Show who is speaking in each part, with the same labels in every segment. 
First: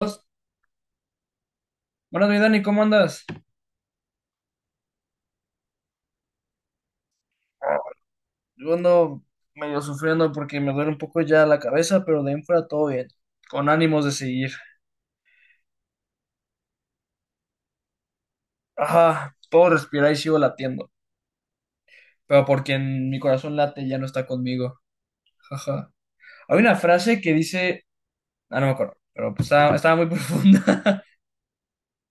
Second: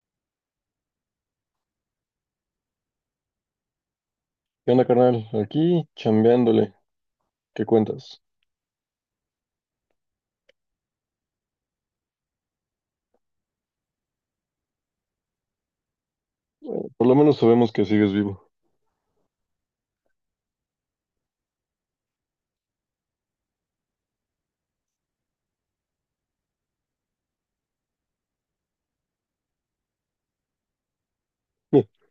Speaker 1: Buenas, mi Dani, ¿cómo andas?
Speaker 2: ¿Qué onda, carnal? Aquí chambeándole. ¿Qué cuentas?
Speaker 1: Yo ando medio sufriendo porque me duele un poco ya la cabeza, pero de ahí en fuera todo bien, con ánimos de seguir.
Speaker 2: Por lo menos sabemos que sigues vivo.
Speaker 1: Ajá, puedo respirar y sigo latiendo, pero porque en mi corazón late ya no está conmigo. Ajá. Hay una frase que dice, no me acuerdo, pero pues estaba muy profunda.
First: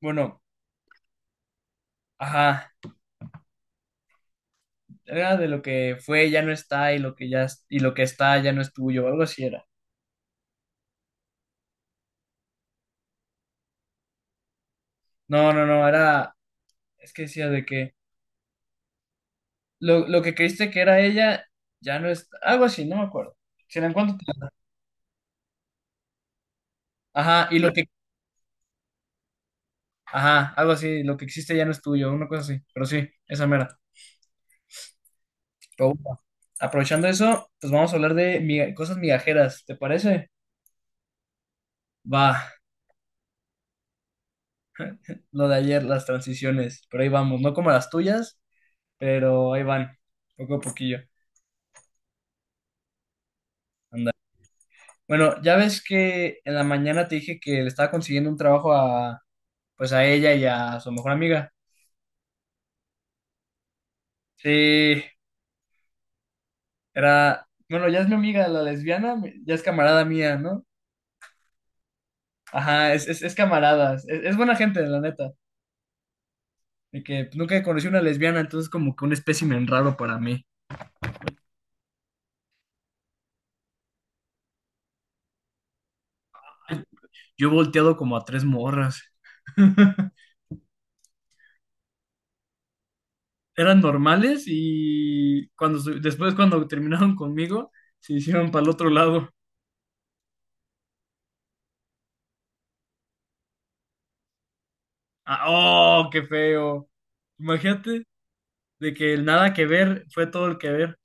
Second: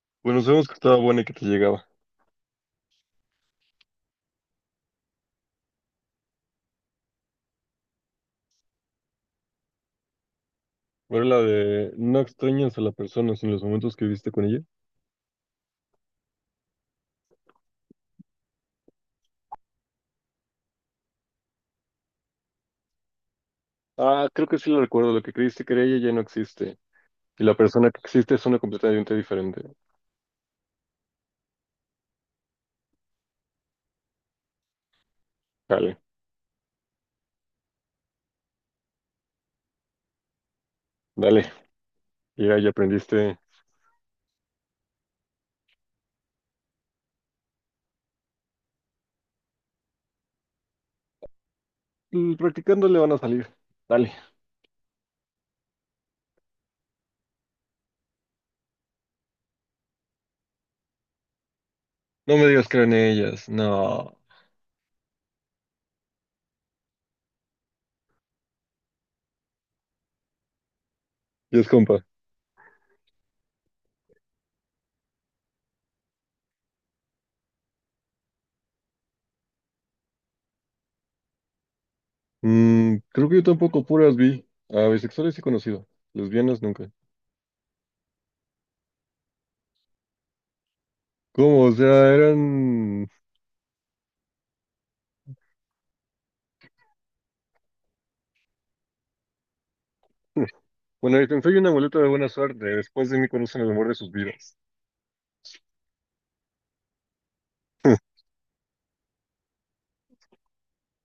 Speaker 1: Bueno,
Speaker 2: Bueno, sabemos que estaba buena y que te llegaba.
Speaker 1: ajá, era de lo que fue ya no está y lo que está ya no es tuyo, algo así era.
Speaker 2: ¿Era la de no extrañas a la persona sin los momentos que viviste con ella?
Speaker 1: No, no, no, era, es que decía de que lo que creíste que era ella ya no es, algo así, no me acuerdo. Si la encuentro, te.
Speaker 2: Ah, creo que sí lo recuerdo. Lo que creíste que era ella ya no existe. Y
Speaker 1: Ajá,
Speaker 2: la
Speaker 1: y lo que,
Speaker 2: persona que existe es una completamente diferente.
Speaker 1: ajá, algo así, lo que existe ya no es tuyo, una cosa así, pero sí, esa mera. Pero
Speaker 2: Dale,
Speaker 1: bueno, aprovechando eso, pues vamos a hablar de cosas migajeras, ¿te parece?
Speaker 2: dale.
Speaker 1: Va,
Speaker 2: Ya aprendiste.
Speaker 1: lo de ayer, las transiciones, pero ahí vamos, no como las tuyas, pero ahí van, poco a poquillo.
Speaker 2: Mm, practicándole van a salir.
Speaker 1: Anda.
Speaker 2: Dale.
Speaker 1: Bueno, ya ves que en la mañana te dije que le estaba consiguiendo un trabajo a, pues a ella y a su mejor amiga.
Speaker 2: No me digas que eran ellas. No.
Speaker 1: Sí, era, bueno, ya es mi amiga, la lesbiana, ya es camarada mía, ¿no?
Speaker 2: Y es compa.
Speaker 1: Ajá, es camarada, es buena gente, la neta. De que nunca conocí una lesbiana, entonces como que un espécimen raro para mí.
Speaker 2: Mm, creo que yo tampoco puras vi. A bisexuales sí he conocido. Lesbianas nunca.
Speaker 1: Yo he volteado como a tres morras.
Speaker 2: ¿Cómo? O sea, eran...
Speaker 1: Eran normales y después cuando terminaron conmigo, se hicieron para el otro lado.
Speaker 2: Bueno, yo soy una muleta de buena suerte. Después de mí conocen el amor de sus vidas.
Speaker 1: Ah, ¡Oh, qué feo! Imagínate de que el nada que ver fue todo el que ver.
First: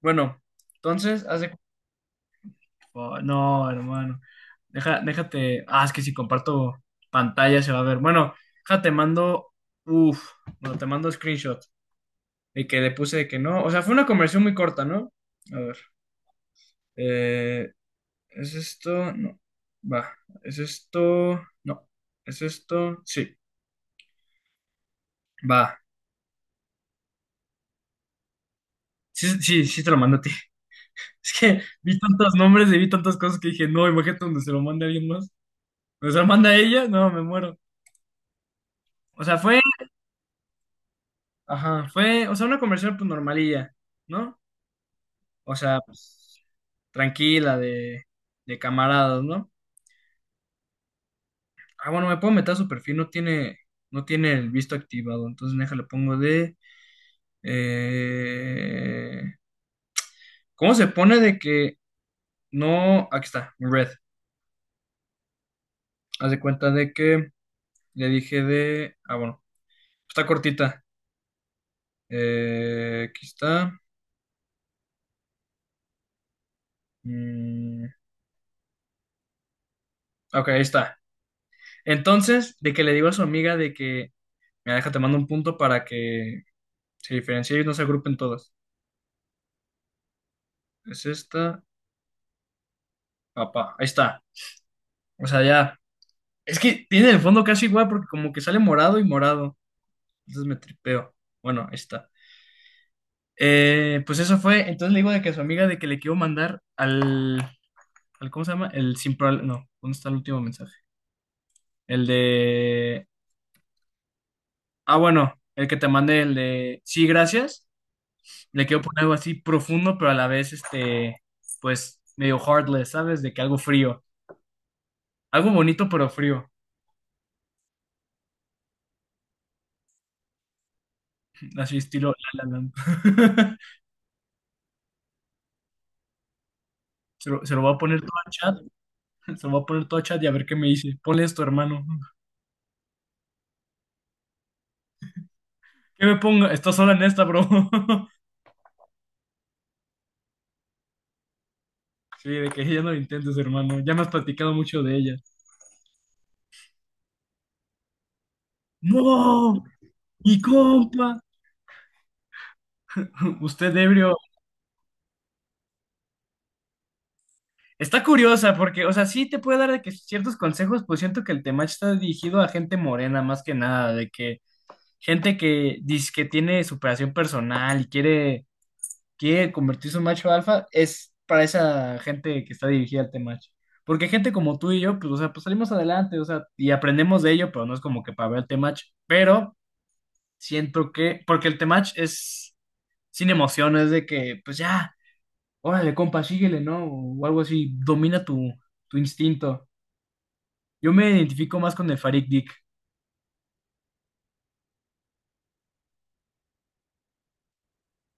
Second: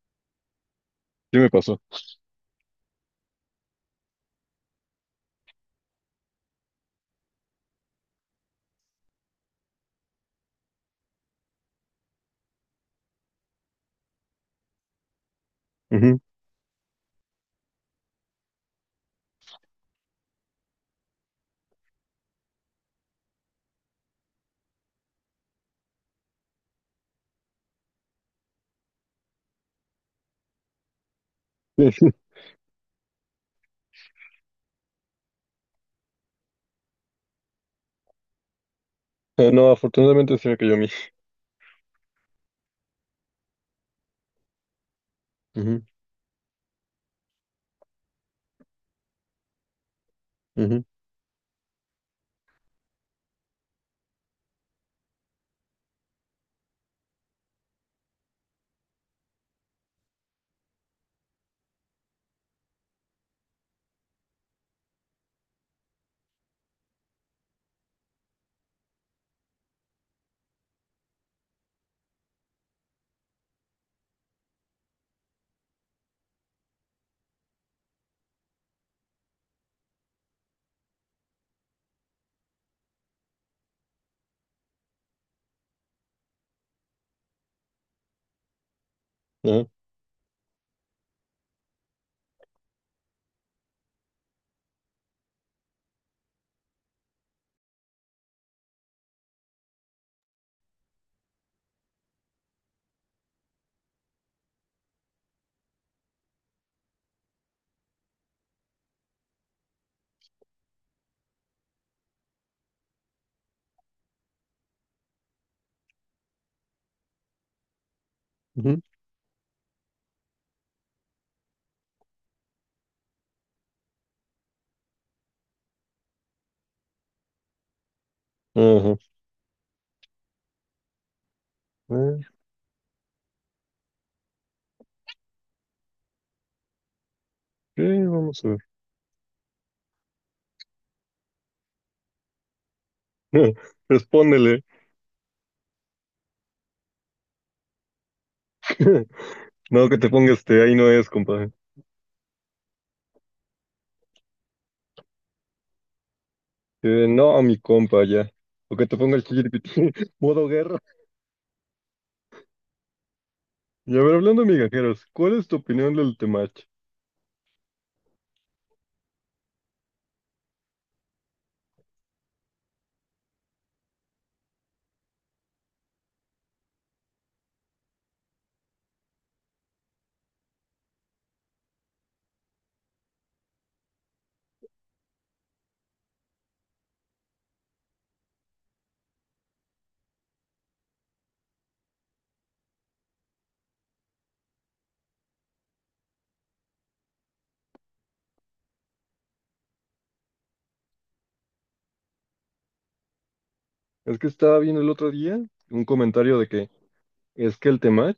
Speaker 1: Bueno, entonces,
Speaker 2: ¿Qué
Speaker 1: hace.
Speaker 2: me pasó?
Speaker 1: Oh, no, hermano. Déjate. Ah, es que si comparto pantalla se va a ver. Bueno, déjate, te mando. Uf, bueno, te mando screenshot de que le puse de que no. O sea, fue una conversión muy corta, ¿no? A ver.
Speaker 2: Ujú.
Speaker 1: eh, ¿Es esto? No. Va. ¿Es esto? No. ¿Es esto? Sí. Va. Sí, sí, sí te lo mando a ti. Es que vi tantos nombres y vi tantas cosas que dije, no, imagínate donde se lo mande a alguien más. Donde se lo manda a ella, no, me muero. O sea, fue.
Speaker 2: No, afortunadamente se me cayó a mí.
Speaker 1: Ajá, fue, o sea, una conversación pues normalilla, ¿no? O sea,
Speaker 2: Ujú,
Speaker 1: pues, tranquila, de camaradas, ¿no?
Speaker 2: ujú,
Speaker 1: Ah, bueno, me puedo meter a su perfil, no tiene el visto activado, entonces déjale, pongo de... eh, ¿Cómo se pone de que no... Aquí está, red. Haz de cuenta de que le dije de... Ah, bueno, está cortita. Aquí está. Mm, ok, ahí está. Entonces, de que le digo a su amiga de que... Mira, déjate, mando un punto para que se diferencie y no se agrupen todas.
Speaker 2: ajá,
Speaker 1: Es esta, papá. Ahí está. O sea, ya. Es que tiene el fondo casi igual porque como que sale morado y morado. Entonces me tripeo. Bueno, ahí está. Pues eso fue. Entonces le digo de que a su amiga de que le quiero mandar al, ¿cómo se llama? El sin prob- No, ¿dónde está el último mensaje? El de... Ah, bueno, el que te mandé, el de... Sí, gracias. Le
Speaker 2: ujú,
Speaker 1: quiero poner algo así profundo, pero a la vez, pues, medio heartless, ¿sabes? De que algo frío. Algo bonito pero frío,
Speaker 2: ajá.
Speaker 1: así estilo
Speaker 2: Eh,
Speaker 1: La La Land. Se lo voy a poner todo
Speaker 2: ok,
Speaker 1: a
Speaker 2: vamos a
Speaker 1: chat,
Speaker 2: ver.
Speaker 1: se lo voy a poner todo a chat y a ver qué me dice. Ponle esto, hermano.
Speaker 2: Respóndele.
Speaker 1: ¿Qué me pongo? Estás sola en esta, bro.
Speaker 2: No, que te ponga este, ahí no es, compa.
Speaker 1: Sí, de que ya no lo intentes, hermano. Ya me has platicado mucho de ella.
Speaker 2: No, a mi compa, ya. O que te ponga el
Speaker 1: ¡No!
Speaker 2: chiripitín,
Speaker 1: ¡Mi
Speaker 2: modo guerra.
Speaker 1: compa! Usted
Speaker 2: Y a
Speaker 1: ebrio.
Speaker 2: ver, hablando de migajeros, ¿cuál es tu opinión del Temach?
Speaker 1: Está curiosa porque, o sea, sí te puede dar de que ciertos consejos, pues siento que el tema está dirigido a gente morena más que nada, de que gente que dice que tiene superación personal y quiere convertirse en macho alfa, es para esa gente que está dirigida al Temach. Porque gente como tú y yo, pues, o sea, pues salimos adelante, o sea, y aprendemos de ello, pero no es como que para ver el Temach. Pero siento que, porque el Temach es sin emociones de que, pues ya, órale, compa, síguele, ¿no? O algo así, domina tu instinto. Yo me identifico más con el Farid Dick.
Speaker 2: Es que estaba viendo el otro día un comentario de que es que el Temach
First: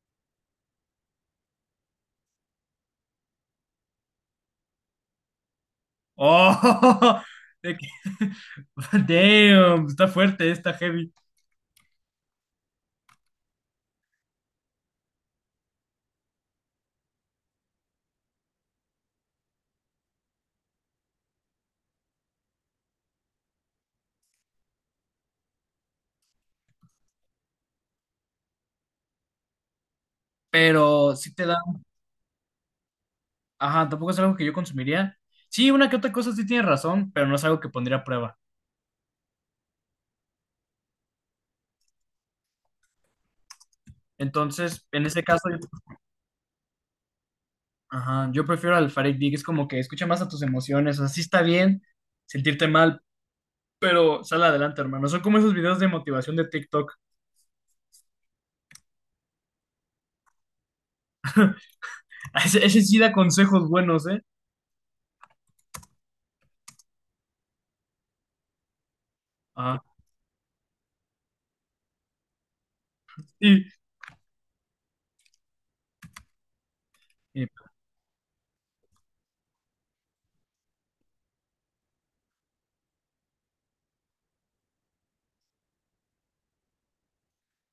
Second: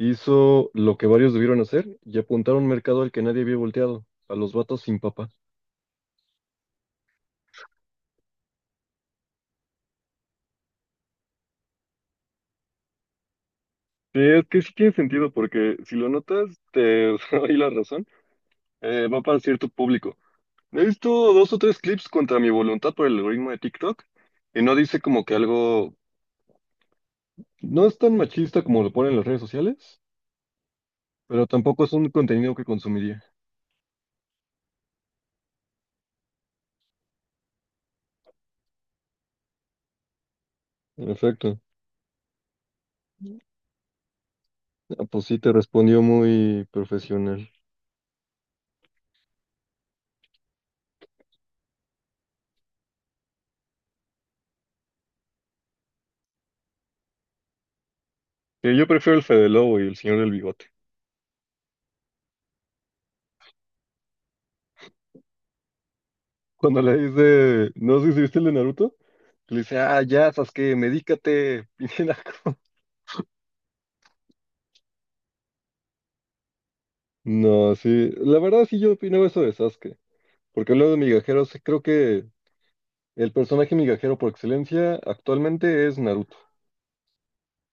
Speaker 2: hizo lo que varios debieron hacer y apuntar a un mercado al que nadie había volteado, a los vatos sin papá.
Speaker 1: ¡Oh! De que, damn, está fuerte, está heavy.
Speaker 2: Sí, es que sí tiene sentido, porque si lo notas, te doy la razón, va para cierto público. He visto dos o tres clips contra mi voluntad por el algoritmo de TikTok, y no dice como que algo... No es tan machista como lo ponen las redes sociales,
Speaker 1: Pero sí te
Speaker 2: pero
Speaker 1: da.
Speaker 2: tampoco es un contenido que consumiría.
Speaker 1: Ajá, tampoco es algo que yo consumiría. Sí, una que otra cosa sí tiene razón, pero no es algo que pondría a prueba.
Speaker 2: En efecto.
Speaker 1: Entonces,
Speaker 2: Ah,
Speaker 1: en ese
Speaker 2: pues sí,
Speaker 1: caso,
Speaker 2: te
Speaker 1: yo,
Speaker 2: respondió muy profesional.
Speaker 1: ajá, yo prefiero al Farid Dig, es como que escucha más a tus emociones, o sea, sí está bien sentirte mal, pero sal adelante, hermano. Son como esos videos de motivación de TikTok.
Speaker 2: Que yo prefiero el Fede Lobo y el señor del bigote.
Speaker 1: Ese sí da consejos buenos, ¿eh?
Speaker 2: Cuando le dice, no sé si viste el de Naruto, que le dice,
Speaker 1: Ajá.
Speaker 2: ah, ya, Sasuke, medícate. Piñinaco.
Speaker 1: Y, y-
Speaker 2: No, sí, la verdad sí yo opino eso de Sasuke, porque hablando de migajeros, sí creo que el personaje migajero por excelencia actualmente es Naruto.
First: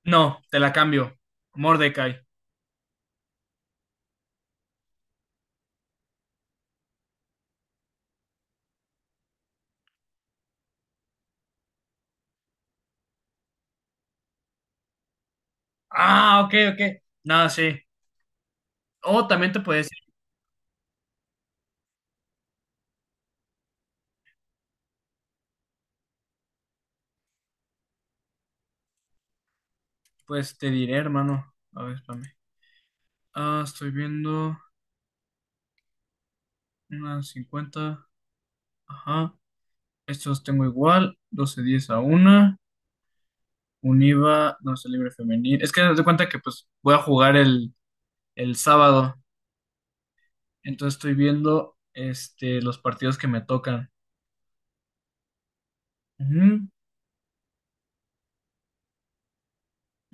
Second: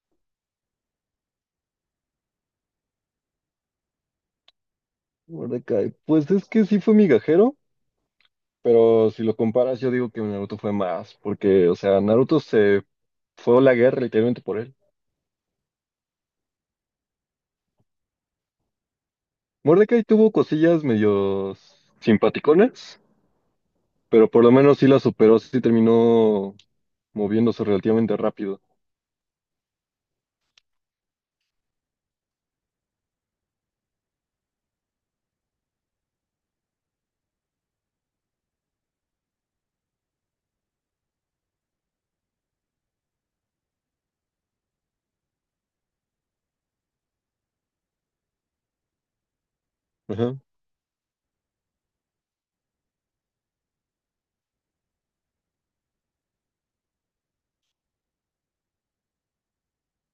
Speaker 1: no, te la cambio. Mordecai.
Speaker 2: Mordecai, pues es que sí fue migajero, pero si lo comparas yo digo que Naruto fue más, porque, o sea, Naruto se fue a la guerra literalmente por él.
Speaker 1: Ah, ok, ok. Nada, sí. O también te puedes decir,
Speaker 2: Mordecai tuvo cosillas medio simpaticonas, pero por lo menos sí la superó, sí terminó moviéndose relativamente rápido.
Speaker 1: pues te diré, hermano. A ver, espérame. Ah, estoy viendo unas 50. Ajá. Estos tengo igual. 12:10 a una Univa, sé, libre femenil. Es que haz de cuenta que pues voy a jugar el sábado.
Speaker 2: Ajá.
Speaker 1: Entonces estoy viendo los partidos que me tocan. Ujú.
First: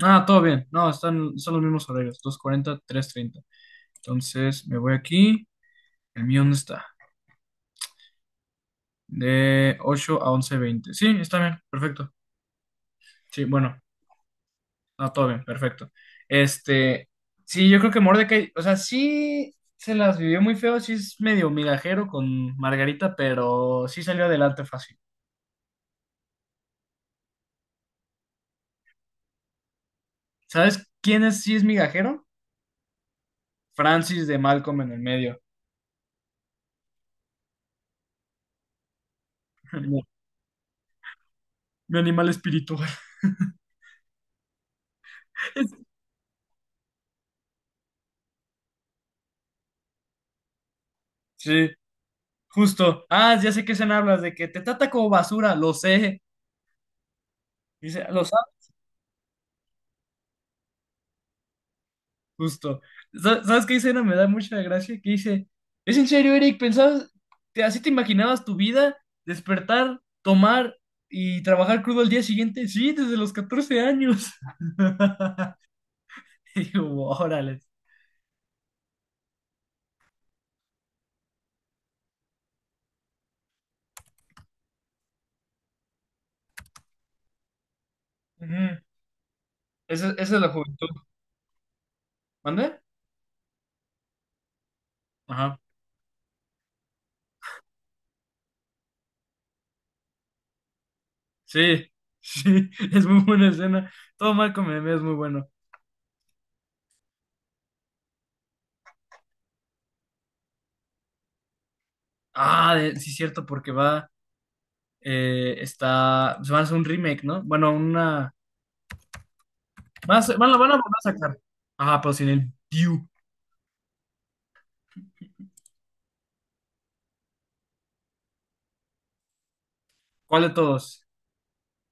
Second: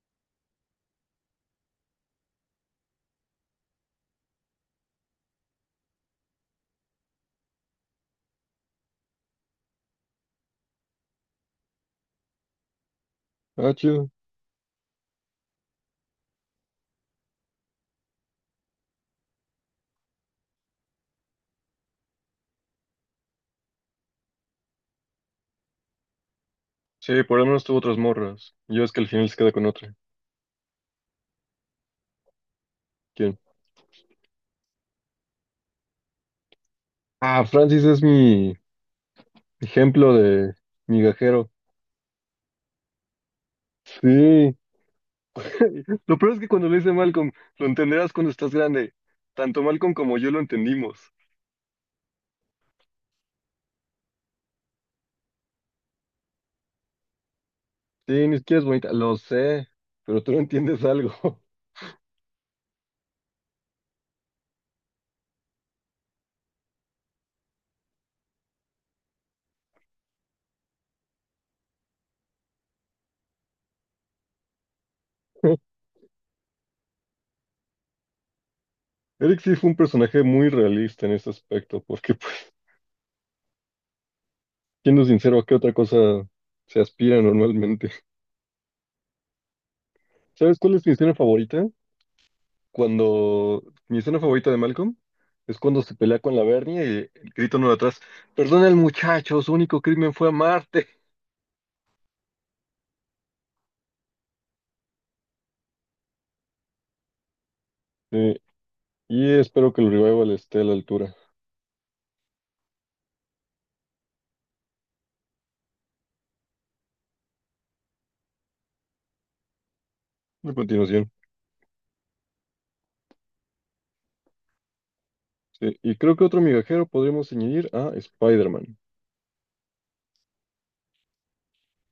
Speaker 1: Ah, todo bien. No, son los mismos horarios. 2:40, 3:30. Entonces me voy aquí. ¿El mío dónde está? De 8 a 11:20. Sí, está bien. Perfecto. Sí,
Speaker 2: Ah,
Speaker 1: bueno.
Speaker 2: chido.
Speaker 1: No, todo bien, perfecto. Este, sí, yo creo que Mordecai, o sea, sí se las vivió muy feo, sí es medio migajero con Margarita, pero sí salió adelante fácil.
Speaker 2: Sí, por lo menos tuvo otras morras. Yo es que al final se queda con otra.
Speaker 1: ¿Sabes quién es, sí es migajero?
Speaker 2: ¿Quién?
Speaker 1: Francis de Malcolm en el medio.
Speaker 2: Ah, Francis es mi ejemplo de migajero.
Speaker 1: Mi animal espiritual.
Speaker 2: Sí. Lo peor es que cuando lo dice Malcolm, lo entenderás cuando estás grande. Tanto Malcolm como yo lo entendimos.
Speaker 1: Sí, justo. Ah, ya sé que se hablas de que te trata como basura, lo sé. Dice, lo
Speaker 2: Sí, ni
Speaker 1: sabes.
Speaker 2: siquiera es bonita. Lo sé, pero tú no entiendes algo.
Speaker 1: Justo. ¿Sabes qué escena me da mucha gracia? Que dice, ¿es en serio, Eric? ¿Pensabas, así te imaginabas tu vida? ¿Despertar, tomar y trabajar crudo al día siguiente? Sí, desde los 14 años. Y digo, órale.
Speaker 2: Eric sí fue un personaje muy realista en ese aspecto, porque, pues, siendo sincero, ¿a qué otra cosa se aspira normalmente?
Speaker 1: Ujú. Esa es la
Speaker 2: ¿Sabes cuál es
Speaker 1: juventud.
Speaker 2: mi escena favorita?
Speaker 1: ¿Mande?
Speaker 2: Cuando mi escena favorita de Malcolm es
Speaker 1: Ajá.
Speaker 2: cuando se pelea con la Bernie y el grito no de atrás, perdona el muchacho, su único crimen fue amarte.
Speaker 1: Sí, sí, es muy buena escena. Todo mal con Meme es muy bueno.
Speaker 2: Sí, y espero que el revival esté a la altura.
Speaker 1: Ah, sí, cierto, porque va, se van a hacer un remake, ¿no? Bueno, una Van a, ser- van,
Speaker 2: A
Speaker 1: a van a volver a
Speaker 2: continuación.
Speaker 1: sacar. Ajá, pero sin el view.
Speaker 2: Sí, y creo que otro migajero podríamos añadir a Spider-Man,
Speaker 1: ¿Cuál de todos?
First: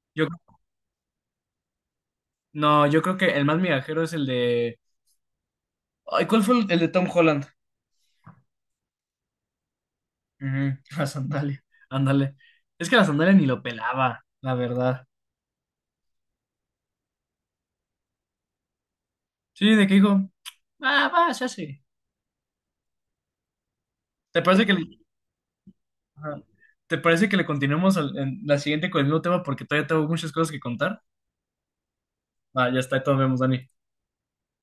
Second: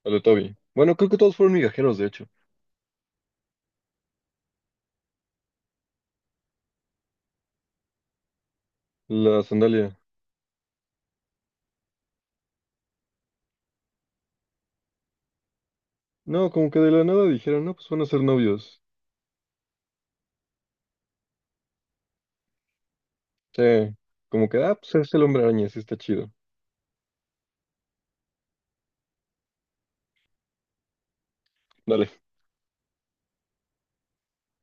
Speaker 2: al de
Speaker 1: Yo,
Speaker 2: Toby. Bueno, creo que todos fueron migajeros, de hecho.
Speaker 1: no, yo creo que el más migajero es el de. Ay, ¿cuál fue el de Tom Holland?
Speaker 2: La sandalia.
Speaker 1: Ujú, la sandalia. Ándale. Es que la sandalia ni lo pelaba, la verdad.
Speaker 2: No, como que de la nada dijeron, no, pues van a ser novios.
Speaker 1: Sí, de que dijo, va, se hace.
Speaker 2: Sí,
Speaker 1: ¿Te
Speaker 2: como que,
Speaker 1: parece que
Speaker 2: ah,
Speaker 1: le,
Speaker 2: pues es el hombre araña, sí está chido.
Speaker 1: ajá. ¿Te parece que le continuemos en la siguiente con el nuevo tema? Porque todavía tengo muchas cosas que contar.
Speaker 2: Dale.
Speaker 1: Ah, ya está, ahí todos vemos, Dani.